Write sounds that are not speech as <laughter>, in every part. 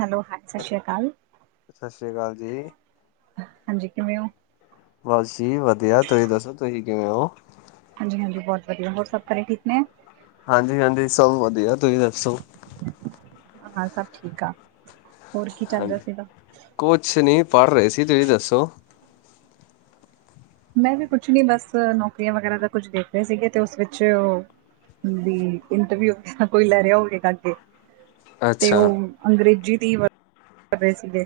Hello ਹਾਂ ਸਤਿ ਸ੍ਰੀ ਅਕਾਲ। ਸਤਿ ਸ਼੍ਰੀ ਅਕਾਲ ਜੀ। ਹਾਂਜੀ ਕਿਵੇਂ ਹੋ। ਬਸ ਜੀ ਵਧੀਆ ਤੁਸੀਂ ਦੱਸੋ ਤੁਸੀਂ ਕਿਵੇਂ ਹੋ। ਹਾਂਜੀ ਹਾਂਜੀ ਬਹੁਤ ਵਧੀਆ ਹੋਰ ਸਭ ਘਰੇ ਠੀਕ ਨੇ। ਹਾਂਜੀ ਹਾਂਜੀ ਸਭ ਵਧੀਆ ਤੁਹੀ ਦੱਸੋ ਹਾਂ ਸਭ ਠੀਕ ਆ ਹੋਰ ਕੀ ਚੱਲ ਰਿਹਾ ਹਾਂਜੀ। ਸੀਗਾ ਕੁਛ ਨਹੀਂ ਪੜ੍ਹ ਰਹੇ ਸੀ ਤੁਸੀਂ ਦੱਸੋ ਮੈਂ ਵੀ ਕੁਛ ਨੀ ਬਸ ਨੌਕਰੀਆਂ ਵਗੈਰਾ ਦਾ ਕੁਝ ਦੇਖ ਰਹੇ ਸੀਗੇ ਤੇ ਉਸ ਵਿੱਚ ਵੀ ਇੰਟਰ ਵੀਊ ਹੋ ਕੋਈ ਲੈ ਰਿਹਾ ਹੋਵੇ ਕਰ ਕੇ ਤੇ ਅੱਛਾ। ਉਹ ਅੰਗਰੇਜ਼ੀ ਦੀ ਕਰ ਰਹੇ ਸੀਗੇ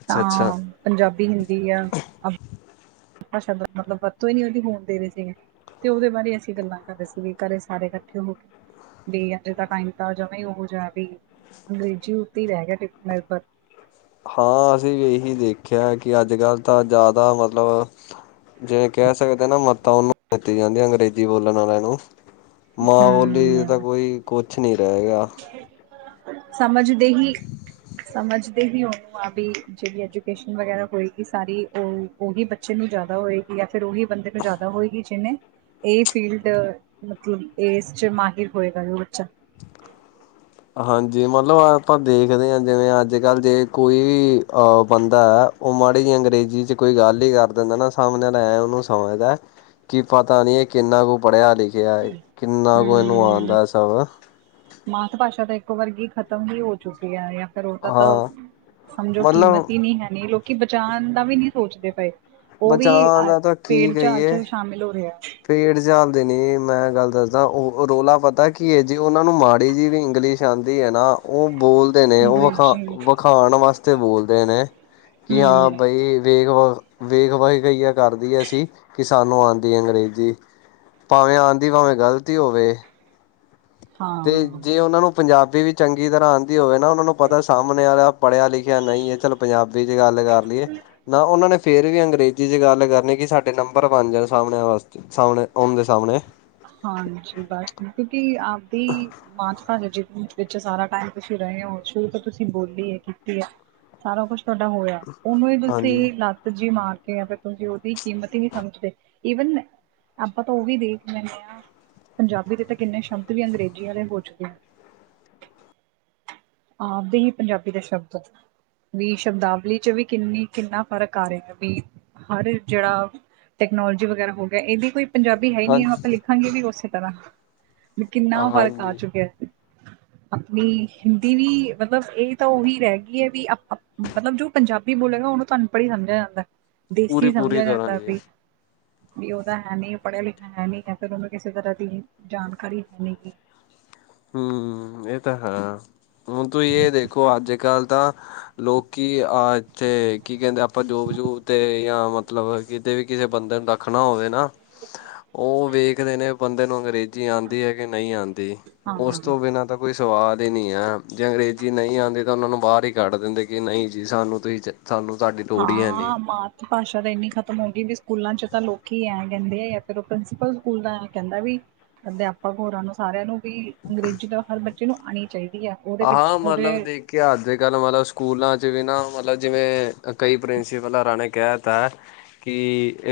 ਅੱਛਾ-ਅੱਛਾ ਤਾਂ ਪੰਜਾਬੀ ਹਿੰਦੀ ਆ ਭਾਸ਼ਾ ਮਤਲਬ ਵਰਤੋਂ ਹੀ ਨੀ ਉਹਦੀ ਹੋਣ ਦੇ ਰਹੇ ਸੀਗੇ। ਤੇ ਉਹਦੇ ਬਾਰੇ ਅਸੀਂ ਗੱਲਾਂ ਕਰ ਰਦੇ ਸੀ ਵੀ ਘਰੇ ਸਾਰੇ ਇਕੱਠੇ ਹੋ ਕੇ ਬ ਅੱਜੇ ਤ ਟਾਈਮ ਤਾਂ ਜਾਵੇ ਉਹੋ ਜਿਹਾ ਵੀ, ਅੰਗਰੇਜ਼ੀ ਉੱਤੇ ਹੀ ਰਹਿ ਗਿਆ ਨਿਰਭਰ। ਹਾਂ, ਅਸੀਂ ਵੀ ਇਹੀ ਦੇਖਿਆ ਕਿ ਅੱਜ ਕੱਲ੍ਹ ਤਾਂ ਜ਼ਿਆਦਾ ਮਤਲਬ ਜਿਵੇਂ ਕਹਿ ਸਕਦੇ ਨਾ ਮਤਾਂ ਉਹਨੂੰ ਦਿੱਤੀ ਜਾਂਦੀਆਂ ਅੰਗਰੇਜ਼ੀ ਬੋਲਣ ਵਾਲਿਆਂ ਨੂੰ। ਮਾਂ ਬੋਲੀ ਤਾਂ ਹਮ ਕੋਈ, ਕੁਛ ਨਹੀਂ ਰਹਿ ਗਿਆ। ਸਮਝਦੇ ਹੀ ਸਮਝਦੇ ਹੀ ਉਹਨੂੰ ਆ ਵੀ ਜਿਹੜੀ ਐਜੂਕੇਸ਼ਨ ਵਗੈਰਾ ਹੋਏਗੀ ਸਾਰੀ ਉਹ। ਉਹੀ ਬੱਚੇ ਨੂੰ ਜ਼ਿਆਦਾ ਹੋਏਗੀ ਜਾਂ ਫਿਰ ਉਹੀ ਬੰਦੇ ਨੂੰ ਜ਼ਿਆਦਾ ਹੋਏਗੀ ਜਿਹਨੇ ਇਹ ਫੀਲਡ, ਮਤਲਬ ਇਸ ਚ' ਮਾਹਿਰ ਹੋਏਗਾ ਉਹ ਬੱਚਾ। ਹਾਂਜੀ, ਮਤਲਬ ਆਪਾਂ ਦੇਖਦੇ ਹਾਂ ਜਿਵੇਂ ਅੱਜ ਕੱਲ੍ਹ ਜੇ ਕੋਈ ਵੀ ਅ ਬੰਦਾ ਹੈ। ਉਹ ਮਾੜੀ ਜੀ ਅੰਗਰੇਜ਼ੀ ਚ' ਕੋਈ ਗੱਲ ਹੀ ਕਰ ਦਿੰਦਾ ਨਾ, ਸਾਹਮਣੇ ਐਂ ਉਹਨੂੰ ਸਮਝਦਾ। ਕਿ ਪਤਾ ਨਹੀ ਕਿ ਕਿੰਨਾ ਕੁ ਪੜਿਆ-ਲਿਖਿਆ ਏ। ਕਿੰਨਾ ਕੁ ਹਮ ਆੰਉਦਾ ਹੈ ਸਬ। ਮਾਤ ਭਾਸ਼ਾ ਤਾਂ ਇੱਕ ਵਰਗੀ ਖ਼ਤਮ ਹੀ ਹੋ ਚੁੱਕੀ ਹੈ। ਕਰੋ ਤਾਂ ਤਾਂ ਹਾਂ ਸਮਝੋ ਕੀਮਤ ਮਤਲਬ ਹੀ ਨਹੀਂ ਹੈਨੀ ਲੋਕੀ ਬਚਾਉਣ ਦਾ ਵੀ ਨਹੀਂ ਸੋਚਦੇ ਪਏ। ਉਹ ਵੀ ਬਚਾਅ ਦਾ ਭੇਡ- ਚਾਲ ਚ' ਸ਼ਾਮਿਲ ਹੋ ਰਿਹਾ ਏ। ਭੇਡ- ਚਾਲ ਤੇ ਨੀ, ਮੈਂ ਗੱਲ ਦੱਸਦਾ ਉਹ ਰੌਲਾ ਪਤਾ ਕੀ ਹੈ। ਜੀ ਉਹਨਾਂ ਨੂੰ ਮਾੜੀ ਜੀ ਵੀ ਇੰਗਲਿਸ਼ ਜਾਂਦੀ ਹੈ ਨਾ ਉਹ ਬੋਲ ਨੇ ਉਹ ਅੰਗਰੇਜ਼ੀ ਵਖਾ- ਵਖਾਣ ਵਾਸਤੇ ਬੋਲਦੇ ਨੇ ਕਿ ਹਮ ਹਾਂ, ਬਈ ਵੇਖ ਵ, ਵੇਖ -ਵਖ ਕਈਆ ਕਰਦੀ ਹੈ ਸੀ ਕਿ ਸਾਨੂੰ ਆਉਂਦੀ ਅੰਗਰੇਜ਼। ਜੀ। ਭਾਵੇਂ ਆਂਦੀ ਭਾਵੇਂ ਗ਼ਲਤੀ ਹੋਵੇ। ਤੇ ਹਾਂ ਜੇ ਉਹਨਾਂ ਨੂੰ ਪੰਜਾਬੀ ਵੀ ਚੰਗੀ ਤਰ੍ਹਾਂ ਆਉਂਦੀ ਹੋਵੇ ਨਾ, ਉਹਨਾਂ ਨੂੰ ਪਤਾ ਸਾਹਮਣੇ ਆ ਪੜ੍ਹਿਆ- ਲਿਖਿਆ ਨਹੀਂ ਹੈ ਚੱਲ ਪੰਜਾਬੀ ਚ' ਗੱਲ ਕਰ ਲਈਏ। ਨਾ ਉਹਨਾਂ ਨੇ ਫੇਰ ਵੀ ਅੰਗਰੇਜ਼ੀ ਜੀ ਜੇ ਗੱਲ ਕਰਨੀ ਕਿ ਸਾਡੇ ਨੰਬਰ ਬਣ ਜਾਣ ਸਾਹਮਣੇ ਵਾਸਤੇ ਸਾਹਮਣੇ ਓਦੇ ਸਾਹਮਣੇ। ਹਾਂਜੀ। ਬਸ, ਕਿਉਂਕਿ ਆਪਦੀ ਮਾਸ ਭਾ ਜੇ ਵਿੱਚ ਸਾਰਾ ਟਾਈਮ ਤੁਸੀਂ ਰਹੇ ਹੋ ਸ਼ੁਰੂ ਤੋਂ ਤੁਸੀਂ ਬੋਲੀ ਹੈ, ਕੀਤੀ ਹੈ। ਸਾਰਾ ਕੁਛ ਤੁਹਾਡਾ ਹੋਇਆ। ਉਹਨੂੰ ਹੀ ਹਾਂਜੀ ਤੁਸੀਂ ਲੱਤ ਜੀ ਮਾਰ ਫਿਰ ਤੁਸੀਂ ਉਹਦੀ ਕੀਮਤ ਹੀ ਨਹੀਂ ਸਮਝਦੇ। ਈਵਨ ਆਪਾਂ ਤਾਂ ਉਹ ਵੀ ਦੇਖ ਮੈਨ ਆ। ਪੰਜਾਬੀ ਦੇ ਤਾਂ ਕਿੰਨੇ ਸ਼ਬਦ ਵੀ ਅੰਗਰੇਜ਼ੀ ਵਾਲੇ ਹੋ ਚੁੱਕੇ ਆ। ਆਪਦੇ ਹੀ ਪੰਜਾਬੀ ਦਾ ਸ਼ਬਦ ਵੀ ਸ਼ਬਦਾਵਲੀ ਚ' ਵੀ ਕਿੰਨੀ, ਕਿੰਨਾ ਫ਼ਰਕ ਆ ਰਿਹਾ ਹੈ। ਵੀ ਹਰ ਜਿਹੜਾ ਟੈਕਨੋਲੋਜੀ ਵਗੈਰਾ ਹੋ ਗਿਆ। ਇਹਦੀ ਕੋਈ ਪੰਜਾਬੀ ਹੈ ਹਾਂ ਨੀ। ਆਪਾਂ ਲਿਖਾਂਗੇ ਵੀ ਉਸੇ ਤਰ੍ਹਾਂ ਕਿੰਨਾ ਫ਼ਰਕ ਆ ਹਾਂਜੀ ਚੁੱਕਿਆ। ਆਪਣੀ ਦੀ ਵੀ ਮਤਲਬ ਇਹ ਤਾਂ ਉਹੀ ਰਹਿ ਗਈ ਹੈ ਵੀ ਮਤਲਬ, ਜੋ ਪੰਜਾਬੀ ਬੋਲੇਗਾ ਉਹਨੂੰ ਤੁਹਾਨੂੰ ਅਨਪੜ੍ਹ ਸਮਝਿਆ ਜਾਂਦਾ। ਦੇਸੀ ਪੂਰੀ ਪੂਰੀ ਸਮਝਿਆ ਤਰ੍ਹਾਂ ਜਾਂਦਾ ਜੀ ਪਈ। ਵੀ ਉਹ ਤਾਂ ਹੈ ਨਹੀਂ, ਪੜ੍ਹਿਆ- ਲਿਖਿਆ ਹੈ ਨਹੀਂ, ਹੈ ਫਿਰ ਉਹਨੂੰ ਕਿਸੇ ਤਰ੍ਹਾਂ ਦੀ ਜਾਣਕਾਰੀ ਹੈ ਨਹੀਂ। ਹਮ। ਇਹ ਤਾਂ ਹੈ। ਹੁਣ ਤੁਸੀਂ ਇਹ ਦੇਖੋ ਅੱਜ ਕੱਲ੍ਹ ਤਾਂ ਲੋਕ ਆਹ ਇੱਥੇ ਕੀ ਕਹਿੰਦੇ ਆਪਾਂ ਜੋਬ- ਜੂਬ ਤੇ ਜਾਂ ਮਤਲਬ ਮਤਲਬ ਕਿਤੇ ਵੀ ਕਿਸੇ ਬੰਦੇ ਨੂੰ ਦੱਖਣਾ ਹੋਵੇ ਨਾ ਉਹ ਵੇਖਦੇ ਨੇ ਬੰਦੇ ਨੂੰ ਅੰਗਰੇਜ਼ੀ ਆਉਂਦੀ ਹੈ ਕਿ ਨਹੀਂ ਆਉਂਦੀ। ਹਾਂ ਹਾਂ ਉਸ ਹਾਂ। ਤੋਂ ਬਿਨਾਂ ਤਾਂ ਕੋਈ ਸਵਾਦ ਹੀ ਨਹੀਂ ਆ। ਜੇ ਅੰਗਰੇਜ਼ੀ ਨਹੀਂ ਆਉਂਦੀ ਤਾਂ ਉਹਨਾਂ ਨੂੰ ਬਾਹਰ ਹੀ ਕੱਢ ਦਿੰਦੇ ਕਿ ਨਹੀਂ ਜੀ ਸਾਨੂੰ ਤੁਸੀਂ ਚ ਸਾਨੂੰ ਤਹਾਡੀ ਲੋੜੀ ਹੈਨੀ। ਹਾਂ ਮਾਤ ਭਾਸ਼ਾ ਤਾਂ ਇਨੀ ਖਤਮ ਹੋ ਗਈ ਵੀ ਸਕੂਲਾਂ 'ਚ ਤਾਂ ਲੋਕੀ ਐਂ ਕਹਿਦੇ ਆ। ਫਿਰ ਉਹ ਪ੍ਰਿੰਸੀਪਲ ਸਕੂਲ ਦਾ ਐਂ ਕਹਿਦਾ ਵੀ ਅਧਿਆਪਕ ਹੋਰਾਂ ਨੂੰ ਸਾਰਿਆਂ ਨੂੰ ਵੀ ਅੰਗਰੇਜ਼ੀ ਤਾਂ ਹਰ ਬੱਚੇ ਨੂੰ ਆਉਣੀ ਚਾਹੀਦੀ ਹੈ। ਉਹਦੇ ਵਿੱਚ ਹਾਂ, ਉਹਦੇ ਮਤਲਬ ਦੇਖ- ਇਤਹਾਸ ਕਰਕੇ ਅੱਜ ਕੱਲ ਮਤਲਬ ਸਕੂਲਾਂ 'ਚ ਵੀ ਨਾ, ਮਤਲਬ ਜਿਵੇ ਕਈ ਪ੍ਰਿੰਸੀਪਲ ਰਾ ਨੇ ਕਹਿ, ਤਾਂ- ਕਿ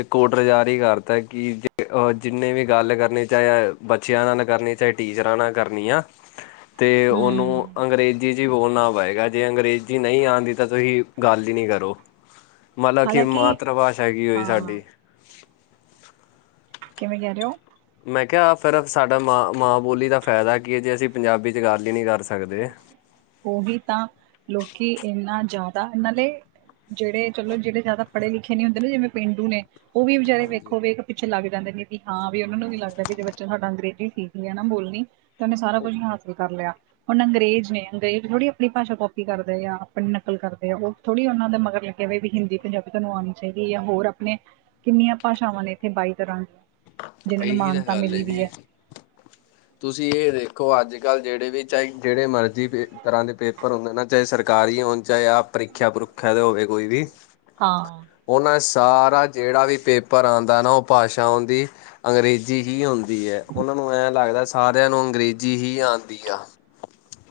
ਇਹ ਉਡਰ ਜਾਰੀ ਹੀ ਕਰ ਦਿਤਾ ਕਿ ਅ ਜਿਨੇ ਵੀ ਗੱਲ ਕਰਨੀ ਚਾਹੇ ਬੱਚਿਆਂ ਨਾਲ ਕਰਨੀ, ਚਾਹੇ ਟੀਚਰਾਂ ਨਾਲ ਕਰਨੀ ਆ। <inaudible> ਤੇ ਉਹਨੂੰ ਹਮ ਅੰਗਰੇਜ਼ੀ ਚ ਹੀ ਬੋਲਣਾ ਪਏਗਾ ਜੇ ਅੰਗਰੇਜ਼ੀ ਨਹੀ ਆਉਦੀ ਤਾ ਤੁਸੀ ਗੱਲ ਹੀ ਨੀ ਕਰੋ। <inaudible> ਮਲਬ ਕਿ ਹਾਲਾਂਕਿ ਮਾਤਰ ਭਾਸ਼ਾ ਕੀ ਹੋਈ ਹਾਂ ਸਾਡੀ? ਕਿਵੇ ਕਿਹ ਰਹੇ ਹੋ। ਮੈ ਕਿਹਾ ਫਿਰਫ ਸਾਡਾ ਮਾਂ, ਮਾਂ ਬੋਲੀ ਦਾ ਫਾਇਦਾ ਕੀ ਹੈ ਜੇ ਅਸੀ ਪੰਜਾਬੀ ਚ ਗੱਲ ਹੀ ਨਹੀ ਕਰ ਸਕਦੇ। ਉਹੀ ਤਾ ਲੋਕੀ ਇਨਾ ਜਾਦਾ ਨਾਲੇ ਜਿਹੜੇ ਚਲੋ ਜਿਹੜੇ ਜਾਦਾ ਪੜ੍ਹੇ ਲਿਖੇ ਨੀ ਹੁੰਦੇ ਨਾ ਜਿਵੇ ਪੇਂਡੂਨੇ ਉਹ ਵੀ ਵਿਚਾਰੇ ਹਾਂਜੀ ਵੇਖੋ ਵੇਖ ਪਿੱਛੇ ਲੱਗ ਜਾਂਦੇ ਨੇ ਵੀ ਹਾਂ ਵੀ ਉਹਨਾਂ ਨੂੰ ਵੀ ਲੱਗਦਾ ਵੀ ਜ ਬੱਚਾ ਸਾਡਾ ਅੰਗਰੇਜ਼ੀ ਸਿੱਖ ਗਿਆ ਨਾ ਬੋਲਣੀ। ਤੇ ਉਹਨੇ ਸਾਰਾ ਉਹ ਕੁਝ ਹਾਸਿਲ ਕਰ ਲਿਆ। ਹੁਣ ਅੰਗਰੇਜ਼ ਨੇ ਅੰਗਰੇਜ਼ ਥੋੜ੍ਹੀ ਆਪਣੀ ਭਾਸ਼ਾ ਕੋਪੀ ਕਰਦੇ ਆ ਆਪਣੀ ਨਕਲ ਕਰਦੇ ਉਹ ਥੋੜ੍ਹੀ ਉਹਨਾਂ ਦਾ ਮਗਰ ਲੱਗੇ ਹੋਏ ਵੀ ਹਿੰਦੀ ਪੰਜਾਬੀ ਤੁਹਾਨੂੰ ਆਉਣੀ ਚਾਹੀਦੀ ਜਾ ਹੋਰ ਆਪਣੇ ਕਿਨੀਆ ਭਾਸ਼ਾਵਾ ਨੇ ਇਥੇ ਬਾਈ ਤਰ੍ਹਾਂ ਦੀ ਜਿਹਨਾਂ ਨੂੰ ਇਹੀ ਮਾਨਤਾ ਮਿਲੀ ਵੀ ਹੈ। ਤੁਸੀ ਇਹ ਦੇਖੋ ਅਜ ਕਲ ਜਿਹੜੇ ਵੀ ਚਾਹੇ ਜਿਹੜੇ ਮਰਜ਼ੀ ਤਰ੍ਹਾ ਦੇ ਪੇਪਰ ਹੁੰਦੇ ਨਾ ਚਾਹੇ ਸਰਕਾਰੀ ਹੋ ਚਾਹੇ ਆਪ ਪ੍ਰੀਖਿਆ-ਪ੍ਰੂਖਿਆ ਤੇ ਹੋਵੇ ਕੋਈ ਵੀ। ਹਾਂ ਉਹਨਾ ਸਾਰਾ ਜਿਹੜਾ ਵੀ ਪੇਪਰ ਆਂਦਾ ਨਾ ਉਹ ਭਾਸ਼ਾ ਓਨਦੀ ਅੰਗਰੇਜ਼ੀ ਹੀ ਆਉਦੀ ਹੈ ਉਹਨਾ ਨੂੰ ਐ ਲਗਦਾ ਸਾਰਿਆ ਨੂੰ ਅੰਗਰੇਜ਼ੀ ਹੀ ਆਉਦੀ ਆ।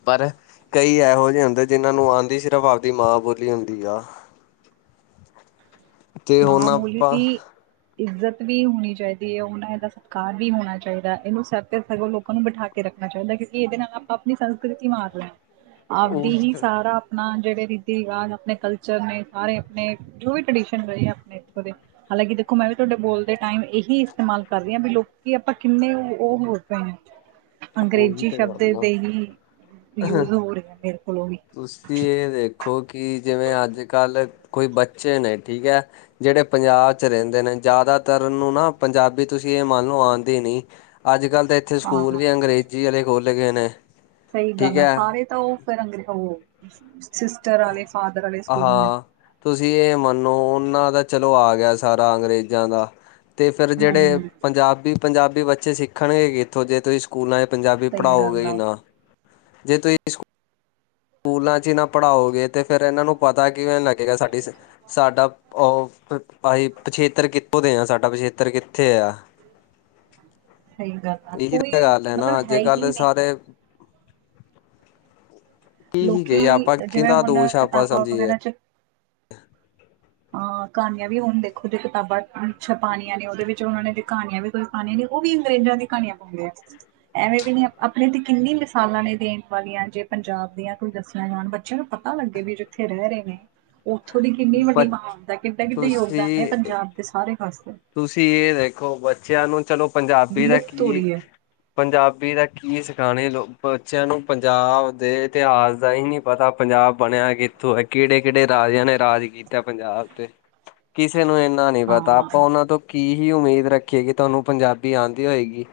ਪਰ ਕਈ ਇਹੋ ਜਿਹੇ ਹੁੰਦੇ ਜਿਹਨਾ ਨੂੰ ਆਉਂਦੀ ਸਿਰਫ਼ ਆਪਦੀ ਮਾਂ ਬੋਲੀ ਹੁੰਦੀ ਆ। ਤੇ ਮਾਂ ਹੁਣ ਬੋਲੀ ਆਪਾਂ ਵੀ ਇੱਜ਼ਤ ਵੀ ਹੋਣੀ ਚਾਹੀਦੀ ਏ ਹੁਣ ਇਹਦਾ ਸਤਿਕਾਰ ਵੀ ਹੋਣਾ ਚਾਹੀਦਾ ਇਹਨੂੰ ਸਗੋਂ ਲੋਕਾਂ ਨੂੰ ਬਿਠਾ ਰੱਖਣਾ ਚਾਹੀਦਾ ਕਿਉਕਿ ਇਹਦੇ ਨਾਲ ਆਪਾਂ ਆਪਣੀ ਸੰਸਕ੍ਰਿਤੀ ਮਾਰ ਰਹੇ ਆ। ਆਪਦੀ ਉਹੀ ਹੀ ਤਾਂ ਸਾਰਾ ਆਪਣਾ ਜਿਹੜੇ ਰੀਤੀ ਰਿਵਾਜ਼ ਆਪਣੇ ਕਲਚਰ ਨੇ ਸਾਰੇ ਆਪਣੇ ਜੋ ਵੀ ਟ ਰਹੀ ਆ ਆਪਣੇ ਇਥੋਂ ਦੇ। ਹਾਲਾਂਕਿ ਦੇਖੋ ਮੈ ਵੀ ਤੁਹਾਡੇ ਬੋਲ ਦੇ ਟਾਈਮ ਇਹੀ ਇਸਤੇਮਾਲ ਕਰ ਰਹੀ ਹਾਂ ਵੀ ਲੋਕੀ ਆਪਾਂ ਕਿਨੇ ਉਹ ਹੋ ਪਏ ਆ। ਉਹੀ ਅੰਗਰੇਜ਼ੀ ਤਾਂ ਸ਼ਬਦ ਗੱਲ ਆ ਦੇ ਹੀ ਯੂਜ ਹੋ ਰਹੇ ਹੈ ਮੇਰੇ ਕੋਲੋ ਵੀ। ਤੁਸੀ ਇਹ ਦੇਖੋ ਕਿ ਜਿਵੇ ਅਜ ਕਲ ਕੋਈ ਬੱਚੇ ਨੇ ਠੀਕ ਹੈ। ਜਿਹੜੇ ਪੰਜਾਬ ਚ ਰਹਿਦੇ ਨੇ ਜ਼ਿਆਦਾਤਰ ਉਨੂੰ ਨਾ ਪੰਜਾਬੀ ਤੁਸੀ ਇਹ ਮੰਨ ਲਓ ਆਉਦੀ ਨੀ। ਅਜ ਕਲ ਤਾ ਇਥੇ ਸਕੂਲ ਹਾਂ ਵੀ ਅੰਗਰੇਜ਼ੀ ਵਾਲੇ ਖੋਲ ਗਏ ਨੇ। ਸਹੀ ਠੀਕ ਗੱਲ ਆ ਹੈ ਸਾਰੇ ਤਾਂ ਉਹ ਫਿਰ ਸਿਸਟਰ ਵਾਲੇ ਫਾਦਰ ਵਾਲੇ ਸਕੂਲ ਨੇ। ਤੁਸੀ ਇਹ ਮਨੋ ਉਹਨਾ ਦਾ ਚਲੋ ਆਗਿਆ ਸਾਰਾ ਅੰਗਰੇਜ਼ਾ ਦਾ। ਅਤੇ ਫਿਰ ਜਿਹੜੇ ਹੂੰ। ਪੰਜਾਬੀ-ਪੰਜਾਬੀ ਬੱਚੇ ਸਿੱਖਣਗੇ ਕਿਥੋ ਜੇ ਤੁਸੀ ਸਕੂਲਾਂ ਪੰਜਾਬੀ ਸਹੀ ਪੜ੍ਹਾਓਗੇ ਗੱਲ ਹੀ ਆ ਨਾ ਜੇ ਤੁਸੀ ਸੱਕੂ ਕੂਲਾਂ ਚ ਹੀ ਨਾ ਪੜ੍ਹਾਓਗੇ ਤੇ ਫੇਰ ਇਹਨਾਂ ਨੂੰ ਪਤਾ ਕਿਵੇ ਲੱਗੇਗਾ ਸਾਡੀ ਸਾਡਾ ਉਹ ਅ ਭਾਈ ਪਿੱਛੇਤਰ ਕਿੱ ਦੇ ਆ ਸਾਡਾ ਪਛੇਤਰ ਕਿਥੇ ਆ। ਸਹੀ ਗੱਲ ਆ ਇਹੀ ਤਾਂ ਕੋਈ ਗੱਲ ਹੈ ਨਾ ਮਤਲਬ ਅਜ ਹੀ ਕਲ ਨਹੀਂ। ਸਾਰੇ ਕੀ ਹੀ ਲੋਕੀ ਗਈ ਆਪਾਂ ਜਿਵੇ ਕਿਹਦਾ ਹੁਣ ਕਿਤਾਬਾ ਵਗੈਰਾ ਚ ਹ <inaudible> ਅਹ ਕਹਾਣੀਆ ਵੀ ਹੁਣ ਦੇਖੋ ਜੇ ਕਿਤਾਬਾ ਛਪਉਣੀਆ ਨੇ ਉਹਦੇ ਵਿਚ ਉਹ ਨੇ ਕਹਾਣੀਆ ਵੀ ਪਾਣੀਆ ਨੇ ਉਹ ਵੀ ਅੰਗਰੇਜ਼ਾ ਦੀ ਕਹਾਣੀਆ ਪਾਉਂਦੇ ਐ। ਐਵੇਂ ਵੀ ਨੀ ਆਪਣੇ ਤੇ ਕਿੰਨੀ ਮਿਸਾਲਾਂ ਨੇ ਦੇਣ ਵਾਲੀਆਂ, ਜੇ ਪੰਜਾਬ ਦੀਆਂ ਕੋਈ ਦੱਸਿਆ ਜਾਣ ਬੱ ਬੱਚਿਆਂ ਨੂੰ ਪਤਾ ਲੱਗੇ ਬਈ ਜੇ ਜਿੱਥੇ ਰਹਿ ਰਹੇ ਨੇ। ਉੱਥੋਂ ਦੀ ਕਿੰਨੀ ਬ ਵੱਡੀ ਮਹਾਨਤਾ ਕਿੱਡੇ-ਕਿੱਡੇ ਯੋਗਦਾਨ ਨੇ ਤੁਸੀਂ ਪੰਜਾਬ ਦੇ ਸਾਰੇ ਪਾਸੇ। ਤੁਸੀਂ ਇਹ ਦੇਖੋ ਬੱਚਿਆਂ ਨੂੰ ਚਲੋ ਪੰਜਾਬੀ ਦਾ ਵਿਲੁਪਤ ਹੋ ਕੀ ਰਹੀ ਹੈ ਪੰਜਾਬੀ ਦਾ ਕੀ ਸਿਖਾਉਣੇ ਲੋ ਬੱਚਿਆਂ ਨੂੰ ਪੰਜਾਬ ਦੇ ਇਤਿਹਾਸ ਦਾ ਹੀ ਨੀ ਪਤਾ ਪੰਜਾਬ ਬਣਿਆ ਕਿੱਥੋਂ ਏਹ ਕਿਹੜੇ-ਕਿਹੜੇ ਰਾਜਿਆਂ ਨੇ ਰਾਜ ਕੀਤਾ ਪੰਜਾਬ ਤੇ। ਕਿਸੇ ਨੂੰ ਇੰਨਾ ਨੀ ਪਤਾ। ਹਾਂ ਆਪਾਂ ਉਹਨਾਂ ਤੋਂ ਕੀ ਹੀ ਉਮੀਦ ਰੱਖੀਏ ਕੇ ਤੁਹਾਨੂੰ ਪੰਜਾਬੀ ਆਂਦੀ ਹੋਏਗੀ।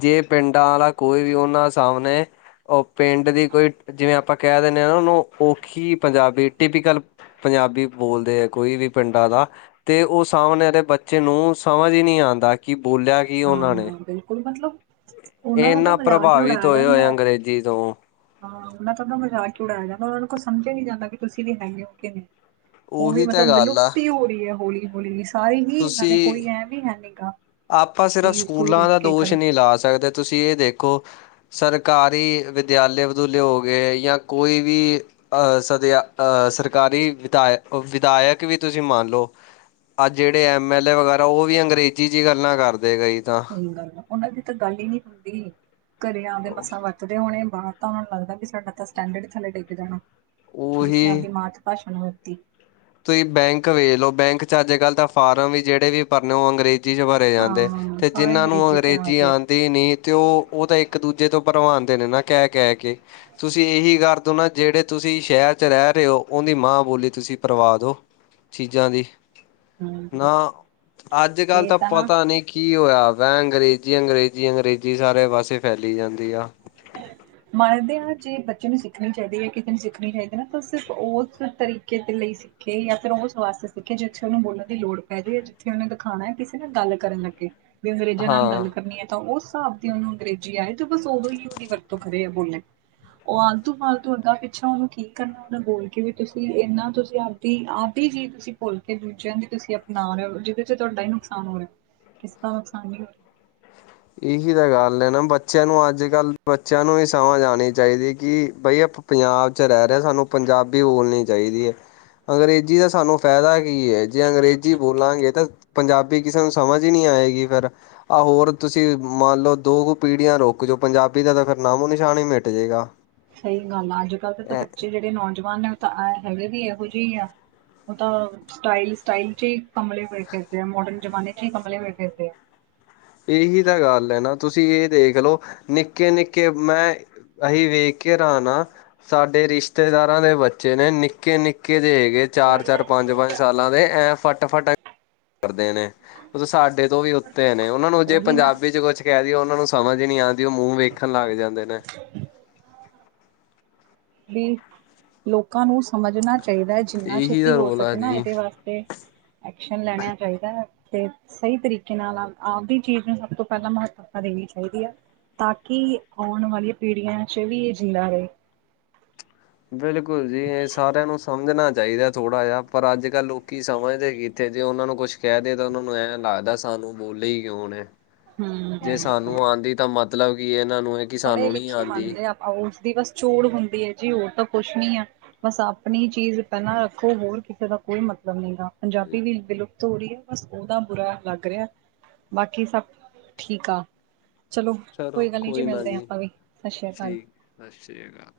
ਜੇ ਪਿੰਡਾਂ ਵਾਲਾ ਕੋਈ ਵੀ ਉਹਨਾ ਸਾਹਮਣੇ ਉਹ ਪਿੰਡ ਦੀ ਕੋਈ, ਜਿਵੇਂ ਆਪਾਂ ਕਹਿ ਦਿੰਦੇ ਆਂ ਨਾਂ ਉਹਨੂੰ ਔਖੀ ਪੰਜਾਬੀ ਟਿਪੀਕਲ ਪੰਜਾਬੀ ਬੋਲਦੇ ਐ, ਕੋਈ ਵੀ ਪਿੰਡਾਂ ਦਾ ਤੇ ਉਹ ਸਾਹਮਣੇ ਬੱਚੇ ਬੱਚੇ ਨੂੰ ਸਮਝ ਈ ਨੀਂ ਆਂਦਾ ਕਿ ਬੋਲਿਆ ਕੀ ਉਹਨਾਂ ਨੇਂ। ਹਾਂ ਬਿਲਕੁਲ ਮਤਲਬ ਇਹ ਉਹਨਾਂ ਦਾ ਤਾਂ ਇੰਨ੍ਹਾਂ ਮਜ਼ਾਕ ਹੀ ਪ੍ਰਭਾਵਿਤ ਉਡਾਇਆ ਹੋਏ, ਜਾਂਦਾ ਹੋਏ ਹੈ ਅੰਗਰੇਜ਼ੀ ਤੋਂ ਹਾਂ, ਮੈਂ ਤਾਂ ਉਹਦਾ ਮਜ਼ਾਕ ਕਿ ਉੜਾਇਆ ਜਾਂਦਾ, ਉਹਨਾਂ ਨੂੰ ਕੋਲ ਸਮਝਿਆ ਨੀਂ ਜਾਂਦਾ ਕਿ ਤੁਸੀਂ ਵੀ ਹੈਗੇ ਹੋ ਕਿ ਨੀਂ। ਉਹ ਵੀ ਉਹੀ ਤਾਂ ਮਤਲਬ ਗੱਲ ਆ ਵਿਲੁਪਤ ਈ ਹੋ ਰਹੀ ਐ ਹੌਲੀ-ਹੌਲੀ, ਸਾਰੀ ਹੀ ਇਹਨਾਂ ਦੇ ਤੁਸੀਂ ਕੋਈ ਐਮ ਈ ਹੈ ਨੀ ਗਾ। ਆਪਾਂ ਵੀ ਸਿਰਫ਼ ਕੋਈ ਸਕੂਲਾਂ ਰੁਕ ਦਾ ਕੇ ਦੋਸ਼ ਕਰੇ ਨ੍ਹੀਂ ਲਾ ਸਕਦੇ ਤੁਸੀਂ ਇਹ ਦੇ ਕੋ ਸਰਕਾਰੀ ਵਿਦਿਆਲੇੇ ਵਦੂਲੇ ਹੋ ਗਏ ਜਾਂ ਕੋਈ ਵੀ ਅ ਸਦਿਆ ਅ ਸਰਕਾਰੀ ਵਿਧਾਇ ਵਿਧਾਇਕ ਵੀ ਤੁਸੀ ਮੰਨ ਲਓ ਅੱਜ ਜਿਹੜੇ ਐਮ ਐਲ ਏ ਵਗੈਰਾ, ਉਹ ਵੀ ਅੰਗਰੇਜ਼ੀ ਚ ਈ ਗੱਲਾਂ ਕਰਦੇ ਗਏ ਕਈ ਤਾਂ ਸਹੀ ਗੱਲ ਉਹਨਾਂ ਦੀ ਤਾਂ ਗੱਲ ਹੀ ਨੀਂ ਹੁੰਦੀ, ਘਰਿਆਂ ਦੇ ਮਸਾਂ ਵਰਤਦੇ ਹੋਣੇ ਬਾਹਰ ਤਾਂ ਉਹਨਾਂ ਨੂੰ ਲੱਗਦਾ ਵੀ ਸਾਡਾ ਤਾਂ ਸਟੈਂਡਰਡ ਥੱਲੇ ਡਿੱਗ ਜਾਣਾ। ਜਿਸੇ ਉਹੀ ਆਪਦੀ ਮਾਤ ਭਾਸ਼ਾ ਨੂੰ ਵਰਤੀ ਤੁਸੀਂ ਬੈਂਕ ਵੇਖ ਲੋ, ਬੈਂਕ ਚ ਅੱਜ ਕੱਲ੍ਹ ਤਾਂ ਫਾਰਮ ਵੀ ਜਿਹੜੇ ਵੀ ਭਰਨੇ ਹੋ ਅੰਗਰੇਜ਼ੀ ਚ ਭਾਰੇ ਜਾਂਦੇ ਹਾਂ ਤੇ ਸਾਰੇ ਜਿਹਨ੍ਹਾਂ ਨੂੰ ਚ ਆ ਅੰਗਰੇਜ਼ੀ ਗਏ ਆਣ ਦੀ ਨੀਂ ਤੇ ਉਹ ਤਾਂ ਇੱਕ ਦੂਜੇ ਤੋਂ ਭਰਵਾਨਦੇ ਨੇਂ ਨਾਂ ਕਹਿ-ਕਹਿ ਕੇ, ਤੁਸੀਂ ਇਹੀ ਕਰ ਅ ਜਿਹੜੇ ਤੁਸੀਂ ਸ਼ਹਿਰ ਚ ਰਹਿ ਰਹੇ ਹੋ ਉਹਦੀ ਮਾਂ ਬੋਲੀ ਤੁਸੀਂ ਭਰਵਾਹ ਦਿਉ ਚੀਜ਼ਾਂ ਦੀ ਹਮ ਨਾਂ, ਅੱਜ-ਕੱਲ ਇਹ ਤਾਂ ਨਾ ਪਤਾ ਨੀਂ ਕੀ ਹੋਇਆ ਵੈ, ਅੰਗਰੇਜ਼ੀ, ਅੰਗਰੇਜ਼ੀ, ਅੰਗਰੇਜ਼ੀ, ਸਾਰੇ ਪਾਸੇ ਫੈਲੀ ਜਾਂਦੀ ਆ। <unintelligible> ਮੰਨਦੇ ਹਾਂ ਜੇ ਬੱਚੇ ਨੂੰ ਸਿੱਖਣੀ ਚਾਹੀਦੀ ਹੈ ਜਾਂ ਕਿਤੇ ਨੂੰ ਸਿੱਖਣੀ ਚਾਹੀਦੀ ਨਾ ਤਾਂ ਸਿਰਫ ਉਸ ਤਰੀਕੇ ਦੇ ਲਈ ਸਿੱਖੇ ਜਾਂ ਫਿਰ ਉਹ ਵਾਸ ਸਿੱਖੇ ਜਿੱਥੇ ਉਹਨੂੰ ਬੋਲਣ ਦੀ ਲੋੜ ਪੈ ਜਾਵੇ, ਜਿੱਥੇ ਉਹਨੇ ਦਿਖਾਣਾ ਐ ਕਿਸੇ ਨਾਲ ਗੱਲ ਕਰਨ ਲੱਗੇ। ਅੰਗਰੇਜ਼ਾਂ ਨਾਲ ਹਾਂ। ਗੱਲ ਕਰਨੀ ਐ ਤਾਂ ਉਸ ਹਿਸਾਬ ਦੀ ਉਹਨੂੰ ਅੰਗਰੇਜ਼ੀ ਆਏ ਤੇ ਬਸ ਉਦੋਂ ਹੀ ਉਹ ਦੀ ਵਰਤੋਂ ਕਰੇ ਯਾ ਬੋਲੇ। ਉਹ ਆਲਤੂ-ਫਾਲਤੂ ਅਗਾ-ਪਿੱਛਾ ਉਹਨੂੰ ਕੀ ਕਰਨਾ ਉਹਨਾ ਬੋਲ ਕੇ ਵੀ ਤੁਸੀਂ ਇੰਨਾ ਤੁਸੀਂ ਤੇ ਆਦਿ ਜੀ ਤੁਸੀਂ ਭੁੱਲ ਕੇ ਦੂਜਿਆਂ ਦੀ ਤੁਸੀਂ ਅਪਣਾ ਰਹੇ ਹੋ ਜਿਹਦੇ ਚ ਤੁਹਾਡਾ ਹੀ ਨੁਕਸਾਨ ਹੋ ਰਿਹਾ। ਕਿਸਦਾ ਨੁਕਸਾਨ ਏ ਇਹੀ ਤਾਂ ਗੱਲ ਐ ਨਾਂ ਬੱਚਿਆਂ ਨੂੰ ਅੱਜ-ਕੱਲ ਬੱਚਿਆਂ ਨੂੰ ਵੀ ਸਮਝ ਆਣੀ ਚਾਹੀਦੀ ਕਿ ਬਈ ਆਪ ਪੰਜਾਬ ਚ ਰਹਿ ਰਿਹਾ ਸਾਨੂੰ ਪੰਜਾਬੀ ਬੋਲਣੀ ਚਾਹੀਦੀ ਆ। ਅੰਗਰੇਜ਼ੀ ਦਾ ਸਾਨੂੰ ਫਾਇਦਾ ਕੀ ਐ। ਜੇ ਅੰਗਰੇਜ਼ੀ ਬੋਲਾਂਗੇ ਤਾਂ ਪੰਜਾਬੀ ਕਿਸੇ ਨੂੰ ਸਮਝ ਹੀ ਨ੍ਹੀਂ ਆਏਗੀ ਫਿਰ ਆਹ ਹੋਰ ਤੁਸੀਂ ਮੰਨ ਲਓ, ਦੋ ਕੂ ਪੀੜੀਆਂ ਰੁਕ ਜੋ ਪੰਜਾਬ ਇਦਾ ਤਾਂ ਫਿਰ ਨਾਮੋ ਨਿਸ਼ਾਨ ਹੀ ਮਿਟ ਜਾਏਗਾ ਸਹੀ ਗੱਲ ਆ ਅੱਜ ਕੱਲ੍ਹ ਦੇ ਤਾਂ ਇਹ ਬੱਚੇ ਜਿਹੜੇ ਨੌਜਵਾਨ ਨੇ ਤਾਂ ਆ ਹੈਗੇ ਵੀ ਇਹੋ ਜਿਹੇ ਆ ਉਹ ਤਾਂ ਸਟਾਈਲ, ਸਟਾਈਲ ਚ ਹੀ ਕਮਲੇ ਹੋਏ ਫੇਰਦੇ ਆ, ਮੋਡਰਨ ਜ਼ਮਾਨੇ ਚ ਹੀ ਕਮਲੇ ਹੋਏ ਫੇਰਦੇ ਆ। ਇਹੀ ਤਾਂ ਗੱਲ ਐ ਨਾਂ ਤੁਸੀਂ ਇਹ ਦੇਖ ਲਓ, ਨਿੱਕੇ-ਨਿੱਕੇ ਮੈਂ ਅਸੀਂ ਵੇਖ ਕੇ ਹੈਰਾਨ ਆਂ। ਸਾਡੇ ਰਿਸ਼ਤੇਦਾਰਾਂ ਦੇ ਬੱਚੇ ਨੇਂ ਨਿੱਕੇ-ਨਿੱਕੇ ਜੇ ਹੈਗੇ ਚਾਰ-ਚਾਰ, ਪੰਜ-ਪੰਜ ਸਾਲਾਂ ਦੇ ਐਂ ਫੱਟ-ਫੱਟ ਕਰਦੇ ਨੇਂ। ਉਹ ਸਾਡੇ ਤੋਂ ਵੀ ਉੱਤੇ ਨੇਂ, ਉਹਨਾਂ ਨੂੰ ਜੇ ਉਹੀ ਨਾ ਪੰਜਾਬੀ ਚ ਕੁਛ ਕਹਿ ਦਇਏ ਉਹਨਾਂ ਨੂੰ ਸਮਝ ਨੀਂ ਆਂਦੀ ਉਹ ਮੂੰਹ ਵੇਖਣ ਲੱਗ ਜਾਂਦੇ ਨੇਂ। ਵੀ ਲੋਕਾਂ ਨੂੰ ਸਮਝਣਾ ਚਾਹੀਦਾ ਜਿੰਨਾ ਇਹੀ ਛੇਤੀ ਤਾਂ ਹੋ ਰੋਲ ਆ ਸਕੇ ਨਾਂ ਜੀ ਇਹਦੇ ਵਾਸਤੇ, ਐਕਸ਼ਨ ਲੈਣਾ ਚਾਹੀਦਾ ਐ। ਤੇ ਸਹੀ ਤਰੀਕੇ ਨਾਲ ਆਪਦੀ ਚੀਜ਼ ਨੂੰ ਸਭ ਤੋਂ ਪਹਿਲਾਂ ਮਹੱਤਵਤਾ ਦੇਣੀ ਚਾਹੀਦੀ ਐ। ਤਾਂ ਕਿ ਆਉਣ ਵਾਲੀਆਂ ਪੀੜ੍ਹੀਆਂ ਚ ਵੀ ਇਹ ਜਿਲਲਾ ਰਹੇ। ਬਿਲਕੁਲ ਜੀ, ਇਹ ਸਾਰਿਆਂ ਨੂੰ ਸਮਝਣਾ ਚਾਹੀਦਾ ਥੋੜਾ ਜਿਹਾ ਪਰ ਅੱਜ-ਕੱਲ੍ਹ ਲੋਕੀ ਸਮਝਦੇ ਕਿੱਥੇ? ਜੇ ਉਹਨਾਂ ਨੂੰ ਕੁਛ ਕਹਿ ਦੇ ਤਾਂ ਉਹਨਾਂ ਨੂੰ ਐਂ ਲੱਗਦਾ ਸਾਨੂੰ ਬੋਲੇ ਈ ਕਿਉਂ ਨੇਂ। ਜੇ ਹਮ ਸਾਨੂੰ ਆਂਦੀ ਤਾਂ ਮਤਲਬ ਕੀ ਇਹਨਾਂ ਨੂੰ ਇੱਕ ਪੜ੍ਹੇ, -ਲਿਖੇ ਆਂਦੇ, ਉਸਦੀ ਬਸ ਚੋੜ ਹੁੰਦੀ ਐ ਜੀ ਹੋਰ ਤਾਂ ਕੁਛ ਨੀਂ ਐ। ਬਸ ਆਪਣੀ ਚੀਜ਼ ਪਹਿਲਾਂ ਰੱਖੋ, ਹੋਰ ਕਿਸੇ ਦਾ ਕੋਈ ਮਤਲਬ ਨ੍ਹੀਂ ਗਾ ਪੰਜਾਬੀ ਵੀ ਬਿਲੁ ਤੋੜੀ ਆ ਬਸ ਉਹਦਾ ਬੁਰਾ ਲੱਗ ਰਿਹਾ ਬਾਕੀ ਸਭ ਠੀਕ ਆ। ਚਲੋ, ਕੋਈ ਗੱਲ ਨੀ ਜੀ ਮਿਲਦੇ ਹਾਂ ਆਪਾਂ ਵੀ ਸਤਿ ਸ੍ਰੀ ਅਕਾਲ। ਠੀਕ ਸਤਿ ਸ਼੍ਰੀ ਅਕਾਲ।